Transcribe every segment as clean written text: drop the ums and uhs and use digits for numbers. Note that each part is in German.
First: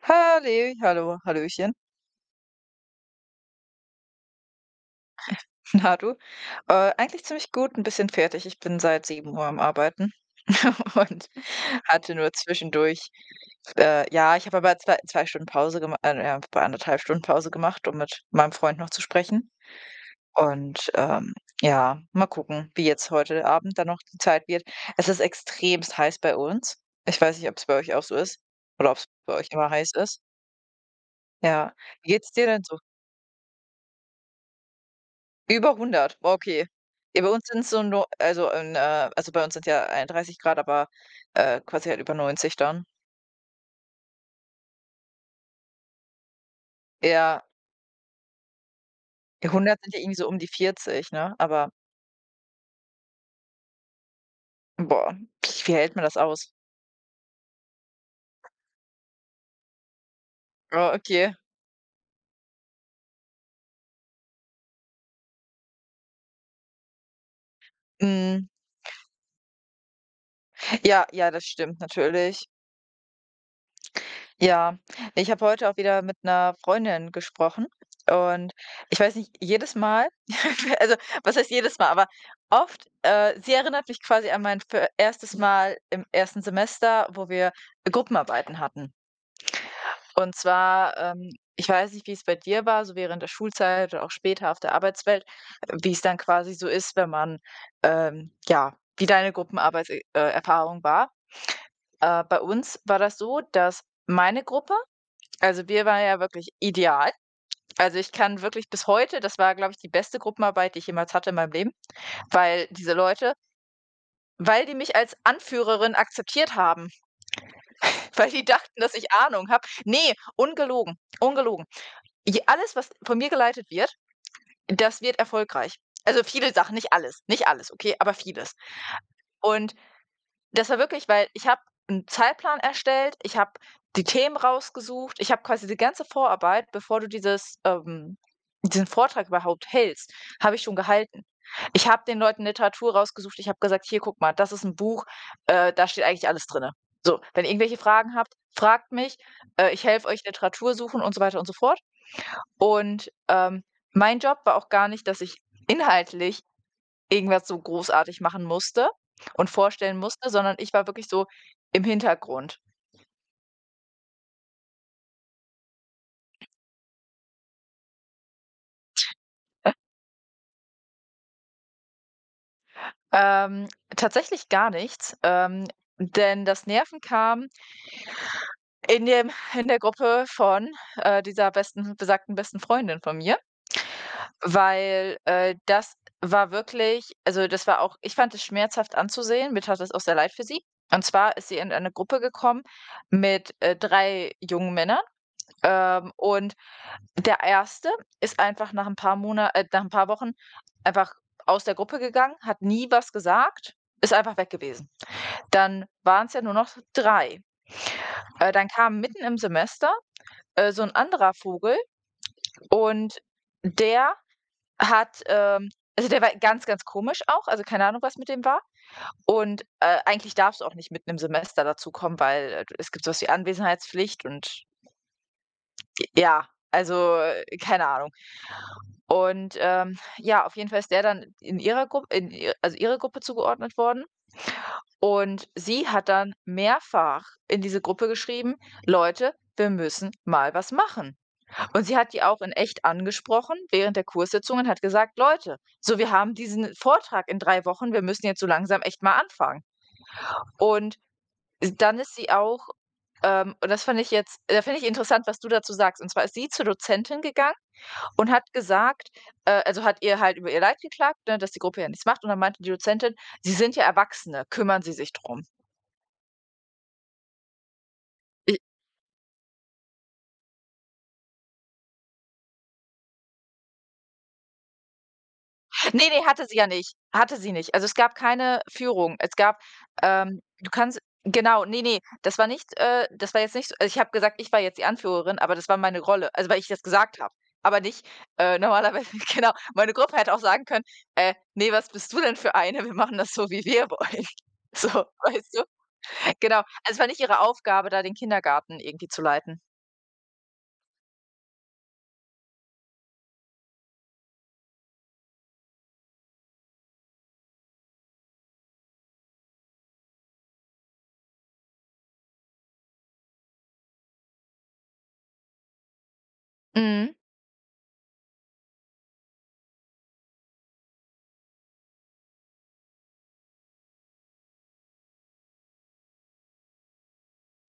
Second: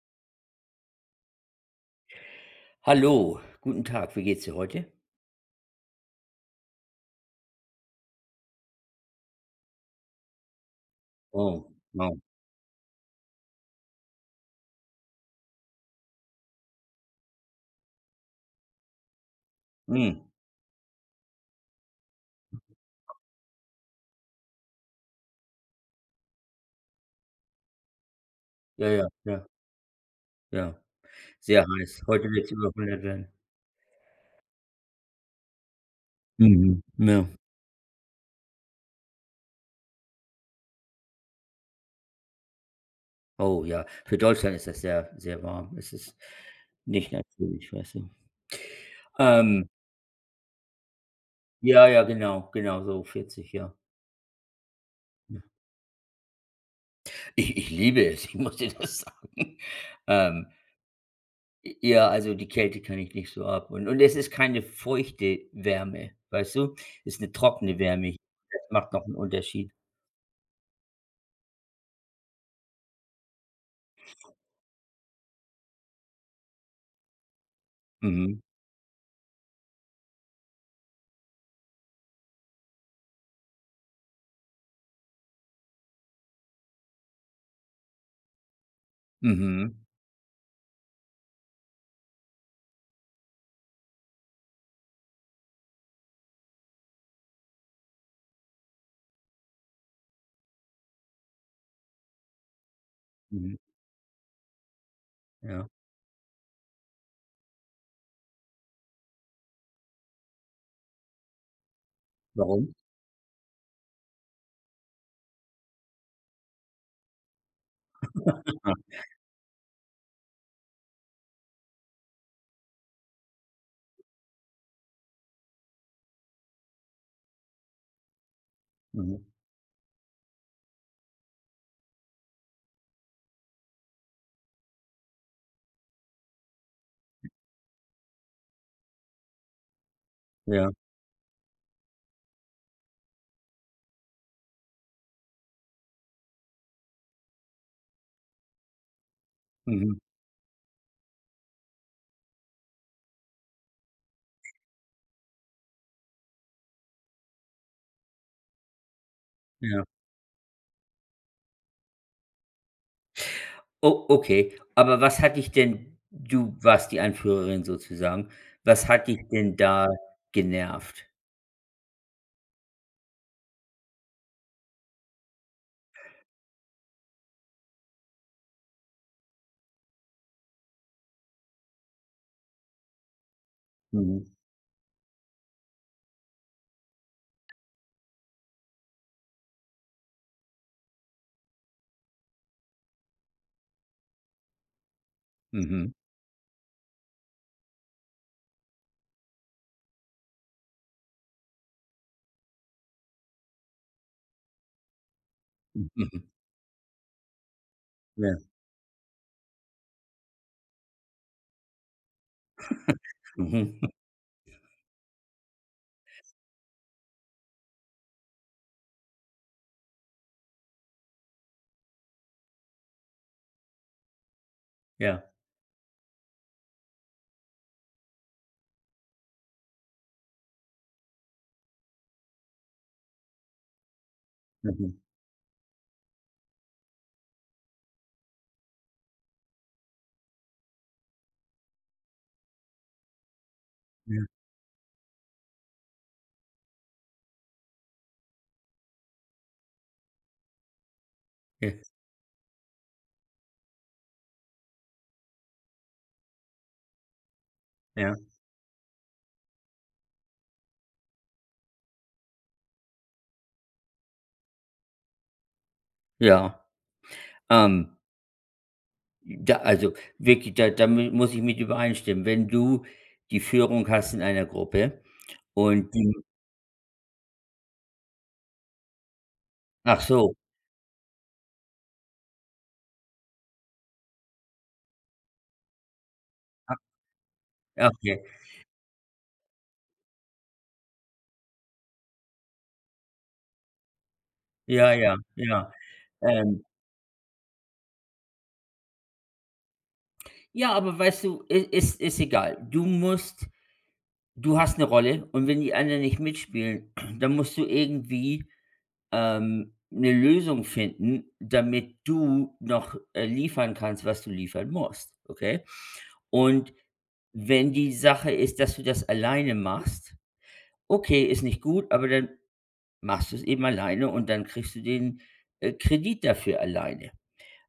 Halli, hallo, hallöchen. Hallo, guten Tag. Wie geht's dir heute? Na du? Eigentlich ziemlich gut, ein bisschen fertig. Ich bin seit 7 Uhr am Arbeiten und Oh, hatte wow. nur zwischendurch, ja, ich habe aber zwei 2 Stunden Pause gemacht, ja, etwa 1,5 Stunden Pause gemacht, um mit meinem Freund noch zu sprechen. Mhm. Und, ja, mal gucken, wie jetzt heute Abend dann noch die Zeit wird. Es ist extremst heiß bei uns. Ich weiß nicht, ob es bei euch auch so ist Ja, oder ob es ja, bei ja, euch immer heiß ist. ja. Sehr Ja. heiß. Wie Heute geht's wird dir es denn über so? 100 werden. Über 100, okay. Mhm. Ja, Ja. bei uns sind's so nur, also, also, bei uns sind ja 31 Grad, aber, quasi halt über 90 dann. Oh ja, für Deutschland ist das sehr, sehr warm. Es ist nicht Ja, natürlich, weißt du. ja, Ähm, 100 sind ja irgendwie so um die 40, ne? Aber ja, ja, genau, genau, so 40, ja. boah, Ja. wie hält man das aus? Ich liebe es, ich muss dir das sagen. Ähm, Oh, okay. ja, also die Kälte kann ich nicht so ab. Und es ist keine feuchte Wärme, weißt du? Es ist eine trockene Wärme. Mhm. Das macht noch einen Unterschied. Ja, ja, das stimmt natürlich. Ja, ich habe heute auch wieder mit einer Freundin gesprochen, Mhm. und ich weiß nicht, jedes Mal, also, was heißt jedes Mal, aber oft, sie erinnert mich quasi an mein fü erstes Mal im ersten Semester, wo wir Gruppenarbeiten hatten. Mhm. Und zwar, ich weiß nicht, wie es bei dir war, so während der Schulzeit oder auch später auf der Arbeitswelt, wie es dann quasi so ist, wenn man, ja, wie deine Gruppenarbeitserfahrung, Erfahrung war. Bei uns war das so, Mhm. dass meine Gruppe, Ja. also wir waren ja wirklich ideal. Also ich kann wirklich bis heute, das war, glaube ich, die beste Gruppenarbeit, die ich jemals hatte in meinem Leben, weil Warum? diese Leute, weil die mich als Anführerin akzeptiert haben, weil die Ah, dachten, dass ich Ahnung habe. Nee, ungelogen, ungelogen. Alles, was von mir geleitet wird, das wird erfolgreich. Also viele Sachen, nicht alles, nicht alles, okay, aber vieles. mhm. Und, Das war wirklich weil ich habe einen Zeitplan erstellt, ich habe die Themen rausgesucht, ich habe quasi die ganze Vorarbeit, bevor du diesen Vortrag überhaupt hältst, habe ich Ja. schon gehalten. Ich habe den Leuten Literatur rausgesucht, ich habe gesagt: „Hier, guck mal, das ist ein Buch, da steht eigentlich alles drinne. So, wenn ihr irgendwelche Fragen habt, fragt mich, ich Mhm. helfe euch Literatur suchen" und so weiter und so fort. Und, mein Job war auch gar nicht, dass ich inhaltlich irgendwas so großartig machen musste und Ja. vorstellen musste, sondern ich war wirklich so im Hintergrund. Oh, okay. Aber was hat dich denn, du warst die Anführerin sozusagen. Was hat dich denn da genervt? Ähm, tatsächlich gar nichts, denn das Nerven kam in dem in der Gruppe von, dieser besten besagten besten Freundin von mir, Mhm. weil, das war wirklich, also, das war auch, ich fand es schmerzhaft anzusehen, mir tat es auch sehr leid für sie. Und zwar ist sie in eine Gruppe gekommen mit, drei jungen Männern, Mhm. Und der erste ist einfach nach ein paar Mona nach ein paar Wochen einfach aus der Gruppe gegangen, hat nie was gesagt, ist einfach weg gewesen. Dann Mhm. waren es ja nur noch 3. Ja. Dann kam mitten im Semester, so ein anderer Vogel, und Mhm. der hat, also, der war ganz, ganz komisch auch, also, keine Ahnung, was mit dem war. Und, eigentlich darfst du auch nicht mitten im Semester dazu kommen, weil, es gibt so was wie Anwesenheitspflicht, und Ja. ja, also, keine Ahnung. Und, ja, auf jeden Fall ist der dann in ihrer Gruppe, in ihr also ihre Gruppe zugeordnet worden. Mhm. Und sie hat dann mehrfach in diese Gruppe geschrieben: „Leute, wir müssen mal was machen." Und sie hat die auch in echt angesprochen während der Ja. Kurssitzungen, hat gesagt: „Leute, so, wir haben diesen Vortrag in 3 Wochen, wir müssen jetzt so langsam echt mal anfangen." Und Ja. dann ist sie auch, und das fand ich jetzt, da finde ich interessant, was du dazu sagst. Und zwar ist sie zur Dozentin gegangen Ja. und hat gesagt, also hat ihr halt über ihr Leid geklagt, ne, dass die Gruppe ja nichts macht, und dann meinte die Dozentin: „Sie sind ja Erwachsene, kümmern Sie sich drum." Ja. Ähm, I Da also, wirklich, da da mu muss ich mit übereinstimmen. Wenn du die Führung hast in einer Gruppe und Ne, die ne, hatte sie nicht. Also, es gab keine Führung. Es gab, ach so, du kannst, genau, ne, ne, das war jetzt nicht so, also, ich habe gesagt, ich war jetzt die Anführerin, aber das war meine Rolle, also, weil ich das gesagt habe, aber ah, nicht, okay. Normalerweise. Genau, meine Gruppe hätte auch sagen können: ne, was bist du denn für eine? Wir machen das so, wie wir wollen." So, Ja, ja, weißt du? ja. Genau. Ähm. Also, es war nicht ihre Aufgabe, da den Kindergarten irgendwie zu leiten. Ja, aber weißt du, i ist ist egal. Du musst, du hast eine Rolle, und wenn die anderen nicht mitspielen, dann musst du irgendwie, 'ne Lösung finden, damit du noch, liefern kannst, was du liefern musst, okay? Und Mhm. wenn die Sache ist, dass du das alleine machst, okay, ist nicht gut, aber dann machst du es eben alleine und dann kriegst du den, Kredit dafür alleine.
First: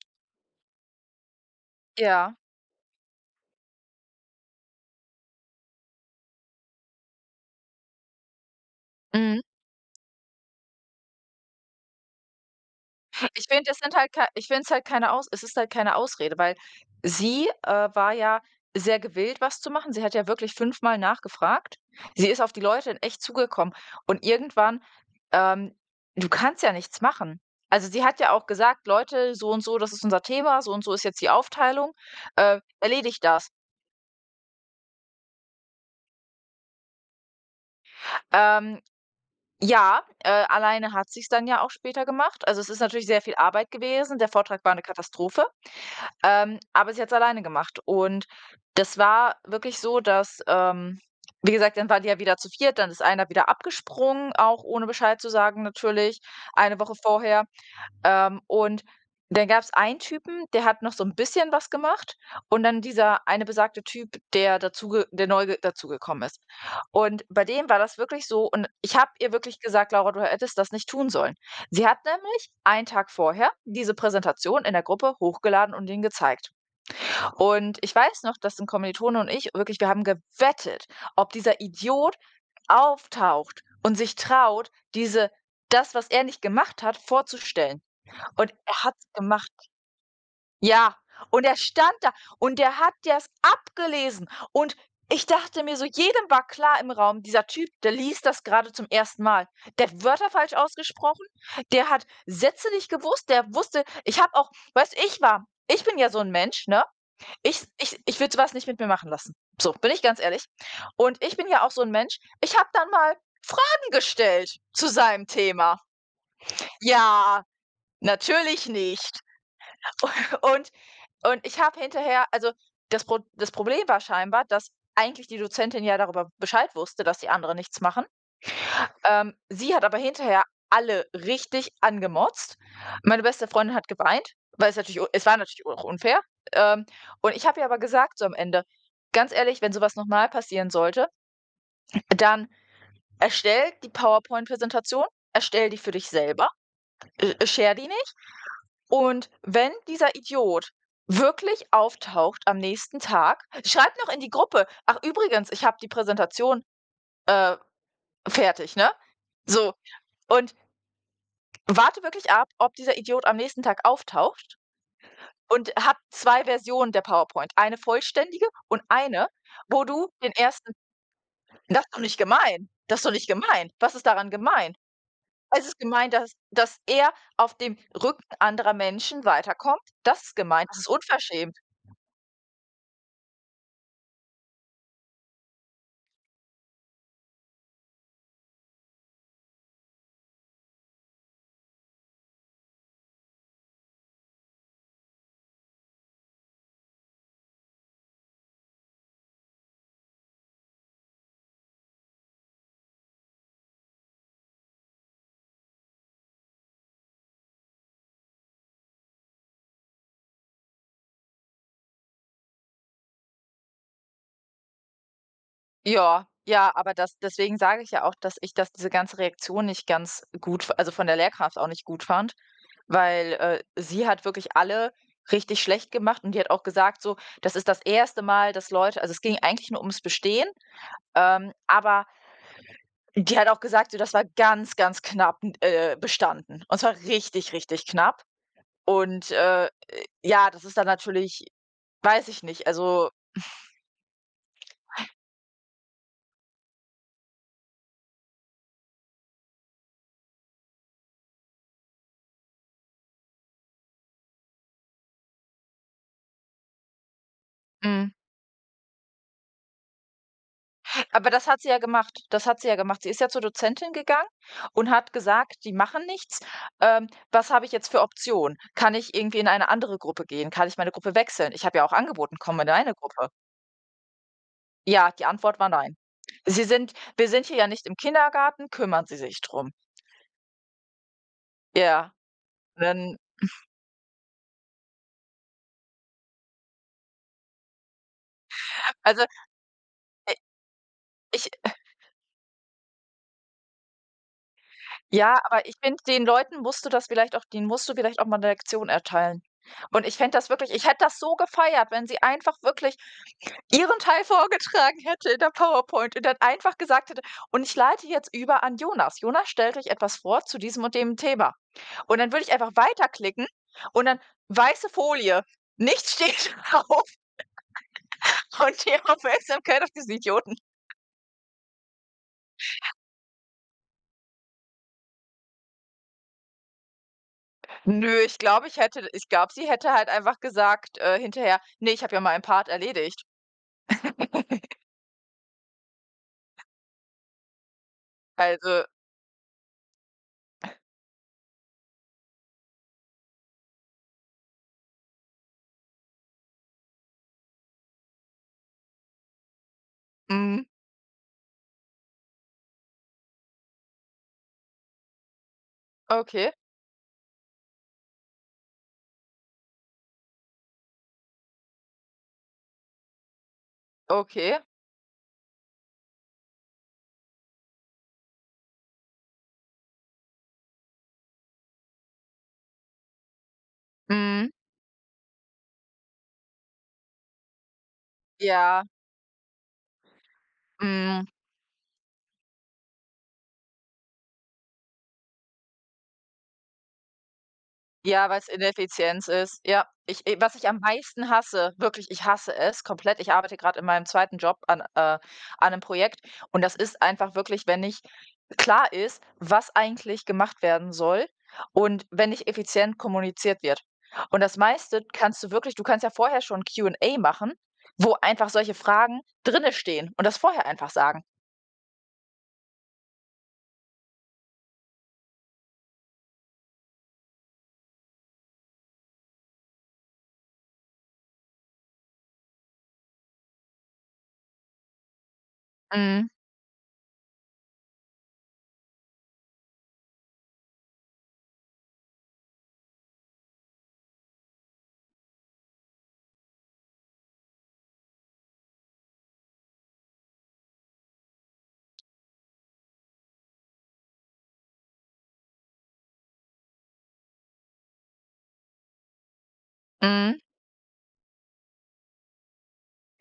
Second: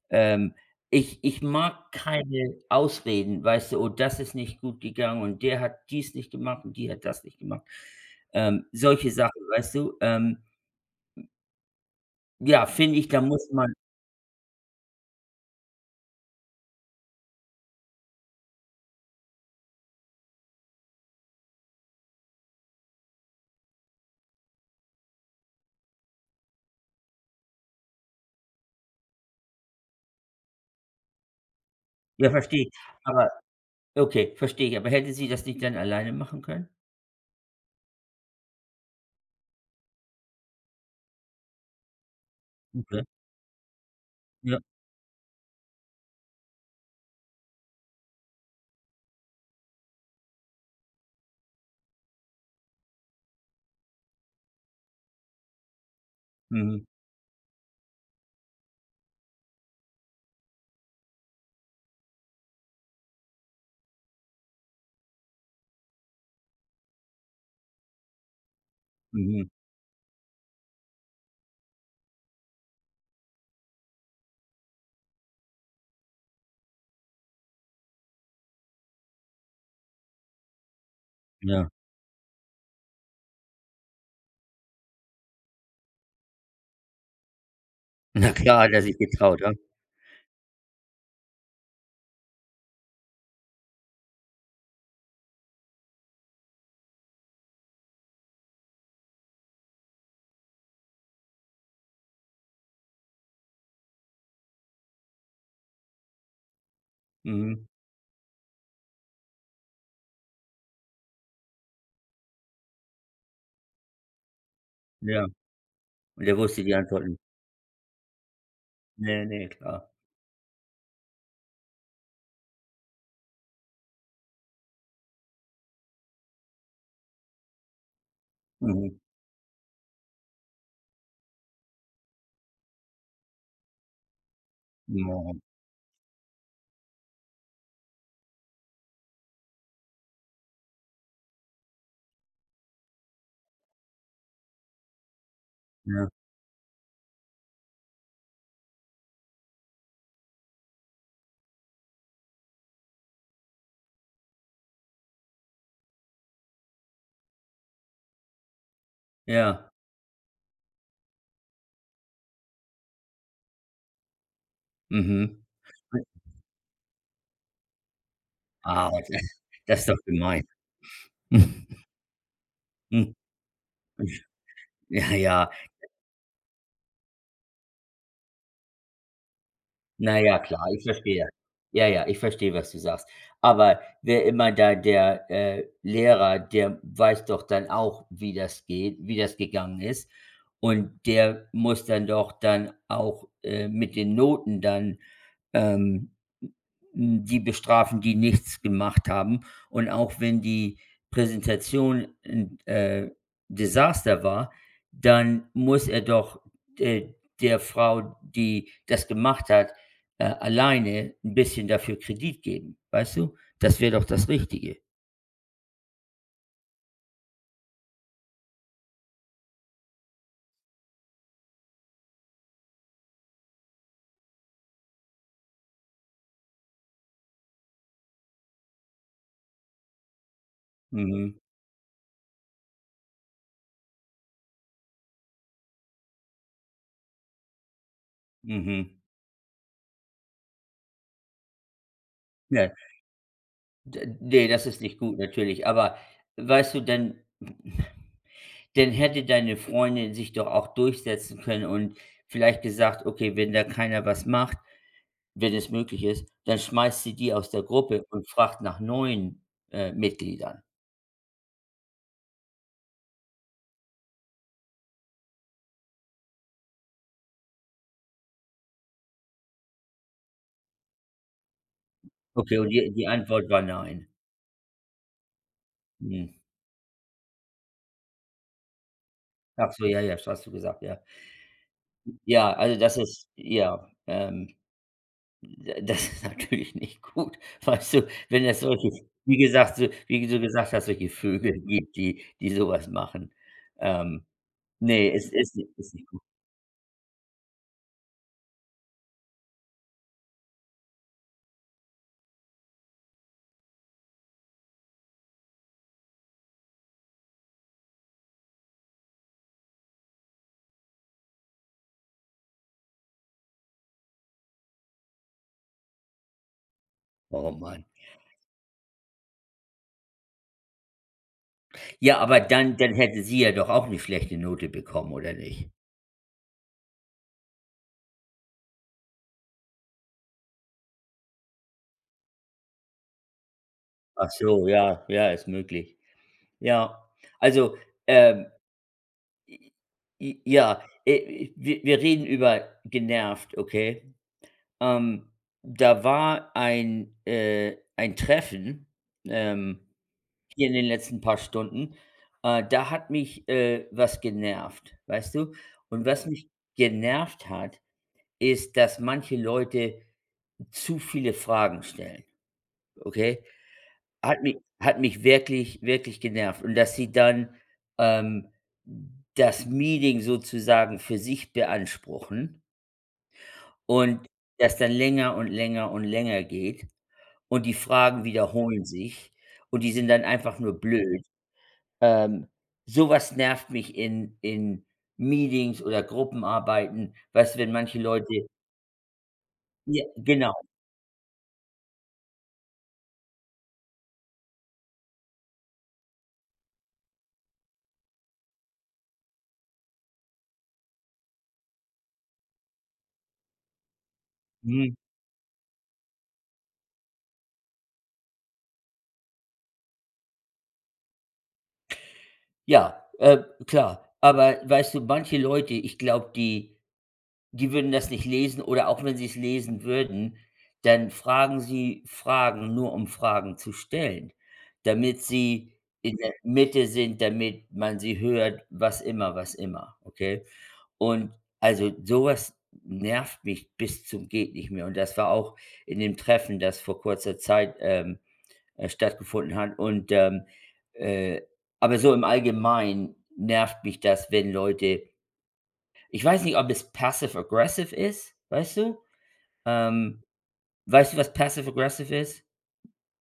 Ähm, ich mag Ja. keine Ausreden, weißt du: „Oh, das ist nicht gut gegangen und der hat dies nicht gemacht und die hat das nicht gemacht.“ Solche Sachen, Mhm. weißt du? Ja, finde ich, da Ich muss finde, man das sind halt kei ich finde es halt keine Aus es ist halt keine Ausrede, weil sie, war ja sehr gewillt, was zu machen. Sie hat ja wirklich fünfmal nachgefragt. Sie ist auf die Leute in echt zugekommen, und irgendwann, ähm du kannst ja nichts machen. Also, sie hat ja auch gesagt: „Leute, so und so, das ist unser Thema, so und so ist jetzt die Aufteilung, ja, verstehe ich. erledigt Aber das." okay, verstehe ich. Aber hätte sie das nicht dann alleine machen können? Ähm, Ja, alleine hat sie's dann ja auch später gemacht. Also, es ist Okay, natürlich sehr viel Arbeit gewesen. Der ja. Vortrag war eine Katastrophe, aber sie hat es alleine gemacht. Und das war wirklich so, dass, wie gesagt, dann war die ja wieder zu viert, dann ist einer wieder abgesprungen, auch ohne Bescheid zu sagen natürlich, eine Mhm, Woche vorher. Und dann gab es einen Typen, der hat noch so ein bisschen was gemacht, und dann dieser eine besagte Typ, der dazu der neu ge dazugekommen ist. Und bei dem war das wirklich so, und ich habe ihr mhm, wirklich gesagt: „Laura, du hättest das nicht tun sollen." Sie hat nämlich einen Tag vorher diese Präsentation in der Gruppe hochgeladen und ihn gezeigt. Und ich weiß noch, dass 'n Kommilitone und ich wirklich, wir haben gewettet, ob dieser ja. Idiot auftaucht und sich traut, diese das, was er nicht gemacht hat, vorzustellen. Na Und klar hat er er sich hat's getraut, gemacht. ja. Ja, und er stand da und der hat das abgelesen. Und ich dachte mir so, jedem war klar im Raum, dieser Typ, der liest das gerade zum ersten Mal. Der hat Wörter falsch ausgesprochen, der hat Sätze nicht gewusst, der wusste ich habe auch weißt du, ich war, ich bin ja so ein Mensch, ne? Mhm, Ich würde so was nicht mit mir machen lassen. So, bin ich ganz ehrlich. Und ich bin ja auch so ein Mensch, ich habe dann mal Fragen gestellt zu ja. seinem Thema. Und er wusste die Antworten. Ja, natürlich nicht. Ne, ne, klar. Und und ich habe hinterher, also, das Problem war scheinbar, dass eigentlich die Dozentin ja darüber Bescheid wusste, dass die anderen nichts machen. Mhm. Sie hat aber hinterher alle richtig angemotzt. Meine beste Freundin hat geweint, weil es war Ja, natürlich auch unfair. Ähm, und ich habe ihr aber gesagt so am Ende: „Ganz ehrlich, wenn sowas nochmal passieren sollte, dann erstell die PowerPoint-Präsentation, erstell die für dich ja. selber, share die nicht." Und wenn dieser Idiot wirklich auftaucht am nächsten Tag, schreibt noch in die Gruppe: „Ach übrigens, ich habe die Präsentation, äh, fertig", ne? Ja. So, und warte wirklich ab, ob dieser Idiot am nächsten Tag auftaucht Mhm. und hat 2 Versionen der PowerPoint, eine vollständige und Ah, das eine, das wo ist doch du den gemein. ersten das ist doch nicht gemein. Das ist doch nicht gemein. Was ist daran gemein? Ja, ja. Es ist gemein, dass er auf dem Rücken anderer Menschen weiterkommt. Na Das ist ja, klar, gemein. Das ich ist verstehe. unverschämt. Ja, ja, ich verstehe, was du sagst. Aber wer immer da der, Lehrer, der weiß doch dann auch, wie das geht, wie das gegangen ist. Und der muss dann doch dann auch, mit den Noten dann, ähm, hm, die bestrafen, die nichts gemacht haben. Und auch wenn die Präsentation 'n, Desaster war, dann muss er doch, äh, der Frau, die das gemacht hat, alleine ein bisschen dafür Kredit geben, weißt du? Das wäre doch das Richtige. Ja, ja, aber das deswegen sage ich ja auch, dass ich das diese ganze Reaktion nicht ganz gut f also, von der Lehrkraft auch nicht gut fand, weil, sie hat wirklich alle richtig schlecht gemacht, und die hat auch gesagt so: „Das ist das erste Mal, dass Leute", also, es ging eigentlich nur ums Bestehen, Mhm, aber die hat auch gesagt so: „Das war ganz, ganz knapp, bestanden." Und zwar richtig, richtig knapp. mhm. Und, ja, das ist dann natürlich, weiß ich nicht, Ja, also, d ne, das ist nicht gut natürlich, aber weißt du, dann hätte deine Freundin sich doch auch durchsetzen können und vielleicht gesagt: „Okay, wenn da keiner was macht, wenn es möglich ist, dann schmeißt sie die aus der Gruppe hm und fragt nach neuen, Mitgliedern.“ aber das hat sie ja gemacht. Das hat sie ja gemacht. Sie ist ja zur Dozentin gegangen und hat gesagt: „Die machen nichts. Was habe ich jetzt für Optionen? Kann ich irgendwie in eine andere Gruppe gehen? Kann ich meine Gruppe wechseln?" Ich habe ja auch angeboten: Okay, „Komm in und die deine die Gruppe." Antwort war „Nein“. Ja, die Antwort war „Nein." Mhm. „Sie sind Wir sind hier ja nicht im Kindergarten, kümmern Sie sich drum." Ach so, ja, ja, das hast du gesagt, ja. Ja, Ja, also das dann, ist ja, das ist natürlich nicht gut, weißt du, wenn es solche, also, wie gesagt, so wie du gesagt hast, solche ich Vögel gibt, die die sowas machen. Ähm, ne, es ja, ist aber nicht, ich ist finde, nicht gut. Denen musst du vielleicht auch mal 'ne Lektion erteilen. Ich hätte das so gefeiert, wenn sie einfach wirklich ihren Teil vorgetragen hätte in der PowerPoint und dann einfach gesagt hätte: „Und ich leite jetzt über an Jonas. Jonas stellt euch etwas vor zu diesem und dem Thema." Und dann würde ich einfach weiterklicken und dann weiße Folie, nichts steht drauf, Oh Mann. und die Aufmerksamkeit auf diesen Idioten. Ja, aber dann hätte sie ja doch auch eine schlechte Note bekommen, oder nicht? Nö, ich glaube, ich glaube, sie hätte halt einfach gesagt, hinterher: „Nee, ich habe ja mal meinen Part erledigt." Ach so, ja, ja, ist möglich. Ja, also, ähm, Also, j j ja, wir reden über genervt, okay? Ähm, Da war ein Treffen, ähm mhm, hier in den letzten paar Stunden, da hat mich, was genervt, weißt du? Und was mich okay, genervt hat, ist, dass manche Leute zu viele Fragen stellen, okay? Hat mich okay, hat mich wirklich, wirklich genervt und dass sie dann, ähm, das Meeting sozusagen für sich beanspruchen und mhm, das dann länger und länger und länger geht und die Fragen wiederholen ja, sich und die sind dann einfach nur blöd. mhm. Ähm, so nervt mich in Meetings oder Gruppenarbeiten, weißt du, wenn manche Ja, weil Leute es Ineffizienz ist. Ja, ja, ich genau, was ich am meisten hasse, wirklich, ich hasse es komplett. Ich arbeite gerade in meinem zweiten Job an, an 'nem Projekt, und das ist einfach wirklich, wenn nicht klar ist, was eigentlich gemacht werden soll, und wenn nicht effizient kommuniziert wird. Und das mhm, meiste kannst du wirklich, du kannst ja vorher schon Q&A machen, wo einfach solche Fragen drinne stehen und das vorher einfach sagen. ja, klar. Aber weißt du, manche Leute, ich glaube, die würden das nicht lesen, oder auch wenn sie es lesen würden, dann fragen sie Fragen nur, um Fragen zu stellen, damit sie in Mhm, der Mitte sind, damit man sie hört, was immer, okay? Und also, sowas nervt mich bis zum geht nicht mehr. Und das war auch in dem Treffen, das vor kurzer Zeit, stattgefunden hat. Und, äh aber so im Allgemeinen nervt mich das, wenn Leute ich weiß nicht, ob es passive aggressive ist, weißt du? Ähm, mhm. Weißt du, was passive aggressive ist?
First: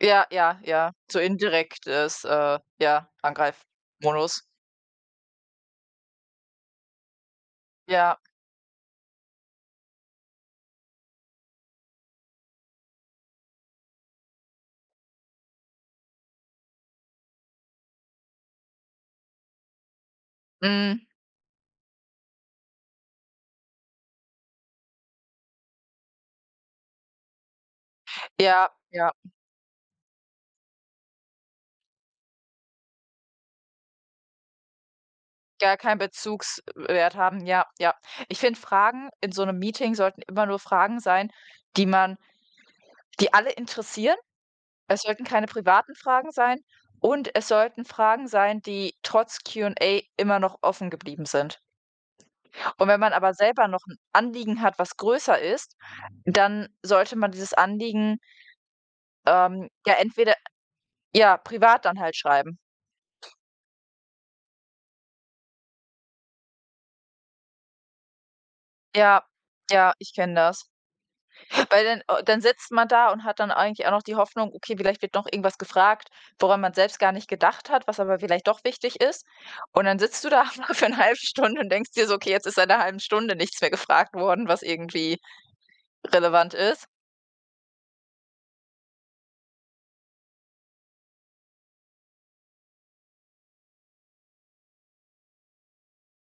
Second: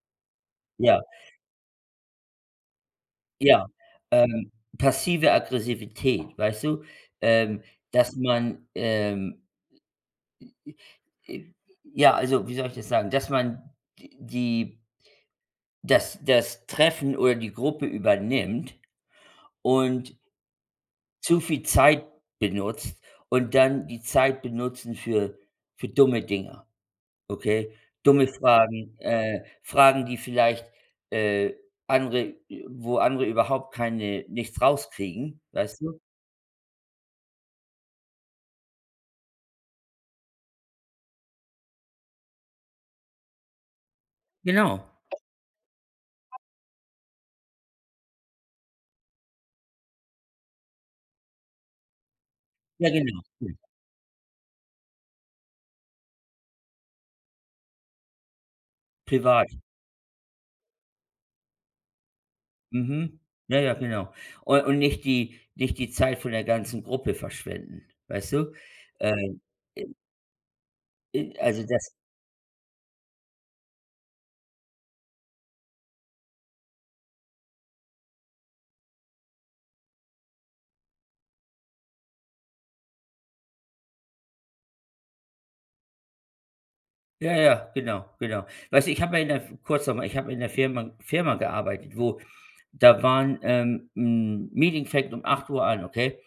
Ja, ja, ja. Ja, So indirektes, ja, ja. Angreifmodus. Ähm, Passive Aggressivität, weißt du? Ähm, Dass Ja. man, J ja, also, wie soll ich das sagen? Dass man d die das das Treffen oder die Gruppe übernimmt und Mhm. zu viel Zeit benutzt und dann die Zeit benutzen für dumme Dinge, okay? Dumme Ja, Fragen, ja, Fragen, die vielleicht, äh, andere, wo andere überhaupt keine nichts rauskriegen, gar weißt keinen du? Bezugswert haben. Ja, ja. Ich finde, Fragen in so einem Meeting sollten immer nur Fragen sein, die man die alle interessieren. Genau. Es sollten keine privaten Fragen sein, und es sollten Fragen sein, die trotz Q&A immer noch offen geblieben sind. Und Ja, wenn man genau. aber Ja, selber noch ein Anliegen hat, was größer ist, dann sollte man dieses Anliegen, privat. Ja, entweder ja, privat dann halt schreiben. Mhm. Ja, ja, genau. Und nicht die nicht die Zeit von der ganzen Gruppe verschwenden, weißt du? Ja, Ähm, ja, ich kenne das. i also, Weil das dann, dann sitzt man da und hat dann eigentlich auch noch die Hoffnung: „Okay, vielleicht wird noch irgendwas gefragt, woran man selbst gar nicht gedacht hat, was aber vielleicht doch wichtig ist." Und dann sitzt du da aber für eine halbe Stunde und denkst dir so: „Okay, jetzt ist seit 'ner halben Stunde nichts mehr gefragt worden, was irgendwie relevant ist." ja, ja, genau, genau. Weißt du, ich habe ja in der kurz noch mal, ich habe in der Firma gearbeitet, wo da waren hm, Meeting fängt um 8 Uhr an, okay?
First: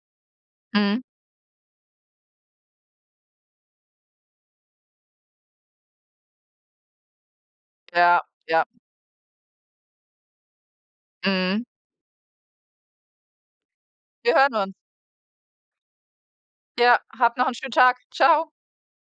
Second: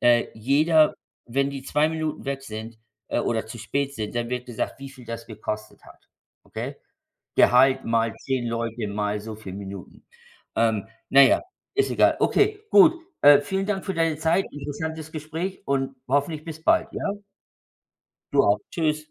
Jeder, Mhm. wenn die 2 Minuten weg sind, oder zu spät sind, dann wird gesagt, wie viel das gekostet hat, okay? Gehalt mal Ja, zehn ja. Leute mal so viele Minuten. Na ja, Mhm. ist egal. Okay, gut. Vielen Dank für deine Wir Zeit. hören uns. Interessantes Gespräch und hoffentlich bis bald, Ja, ja? hab noch einen schönen Tag. Du Ciao. auch. Tschüss.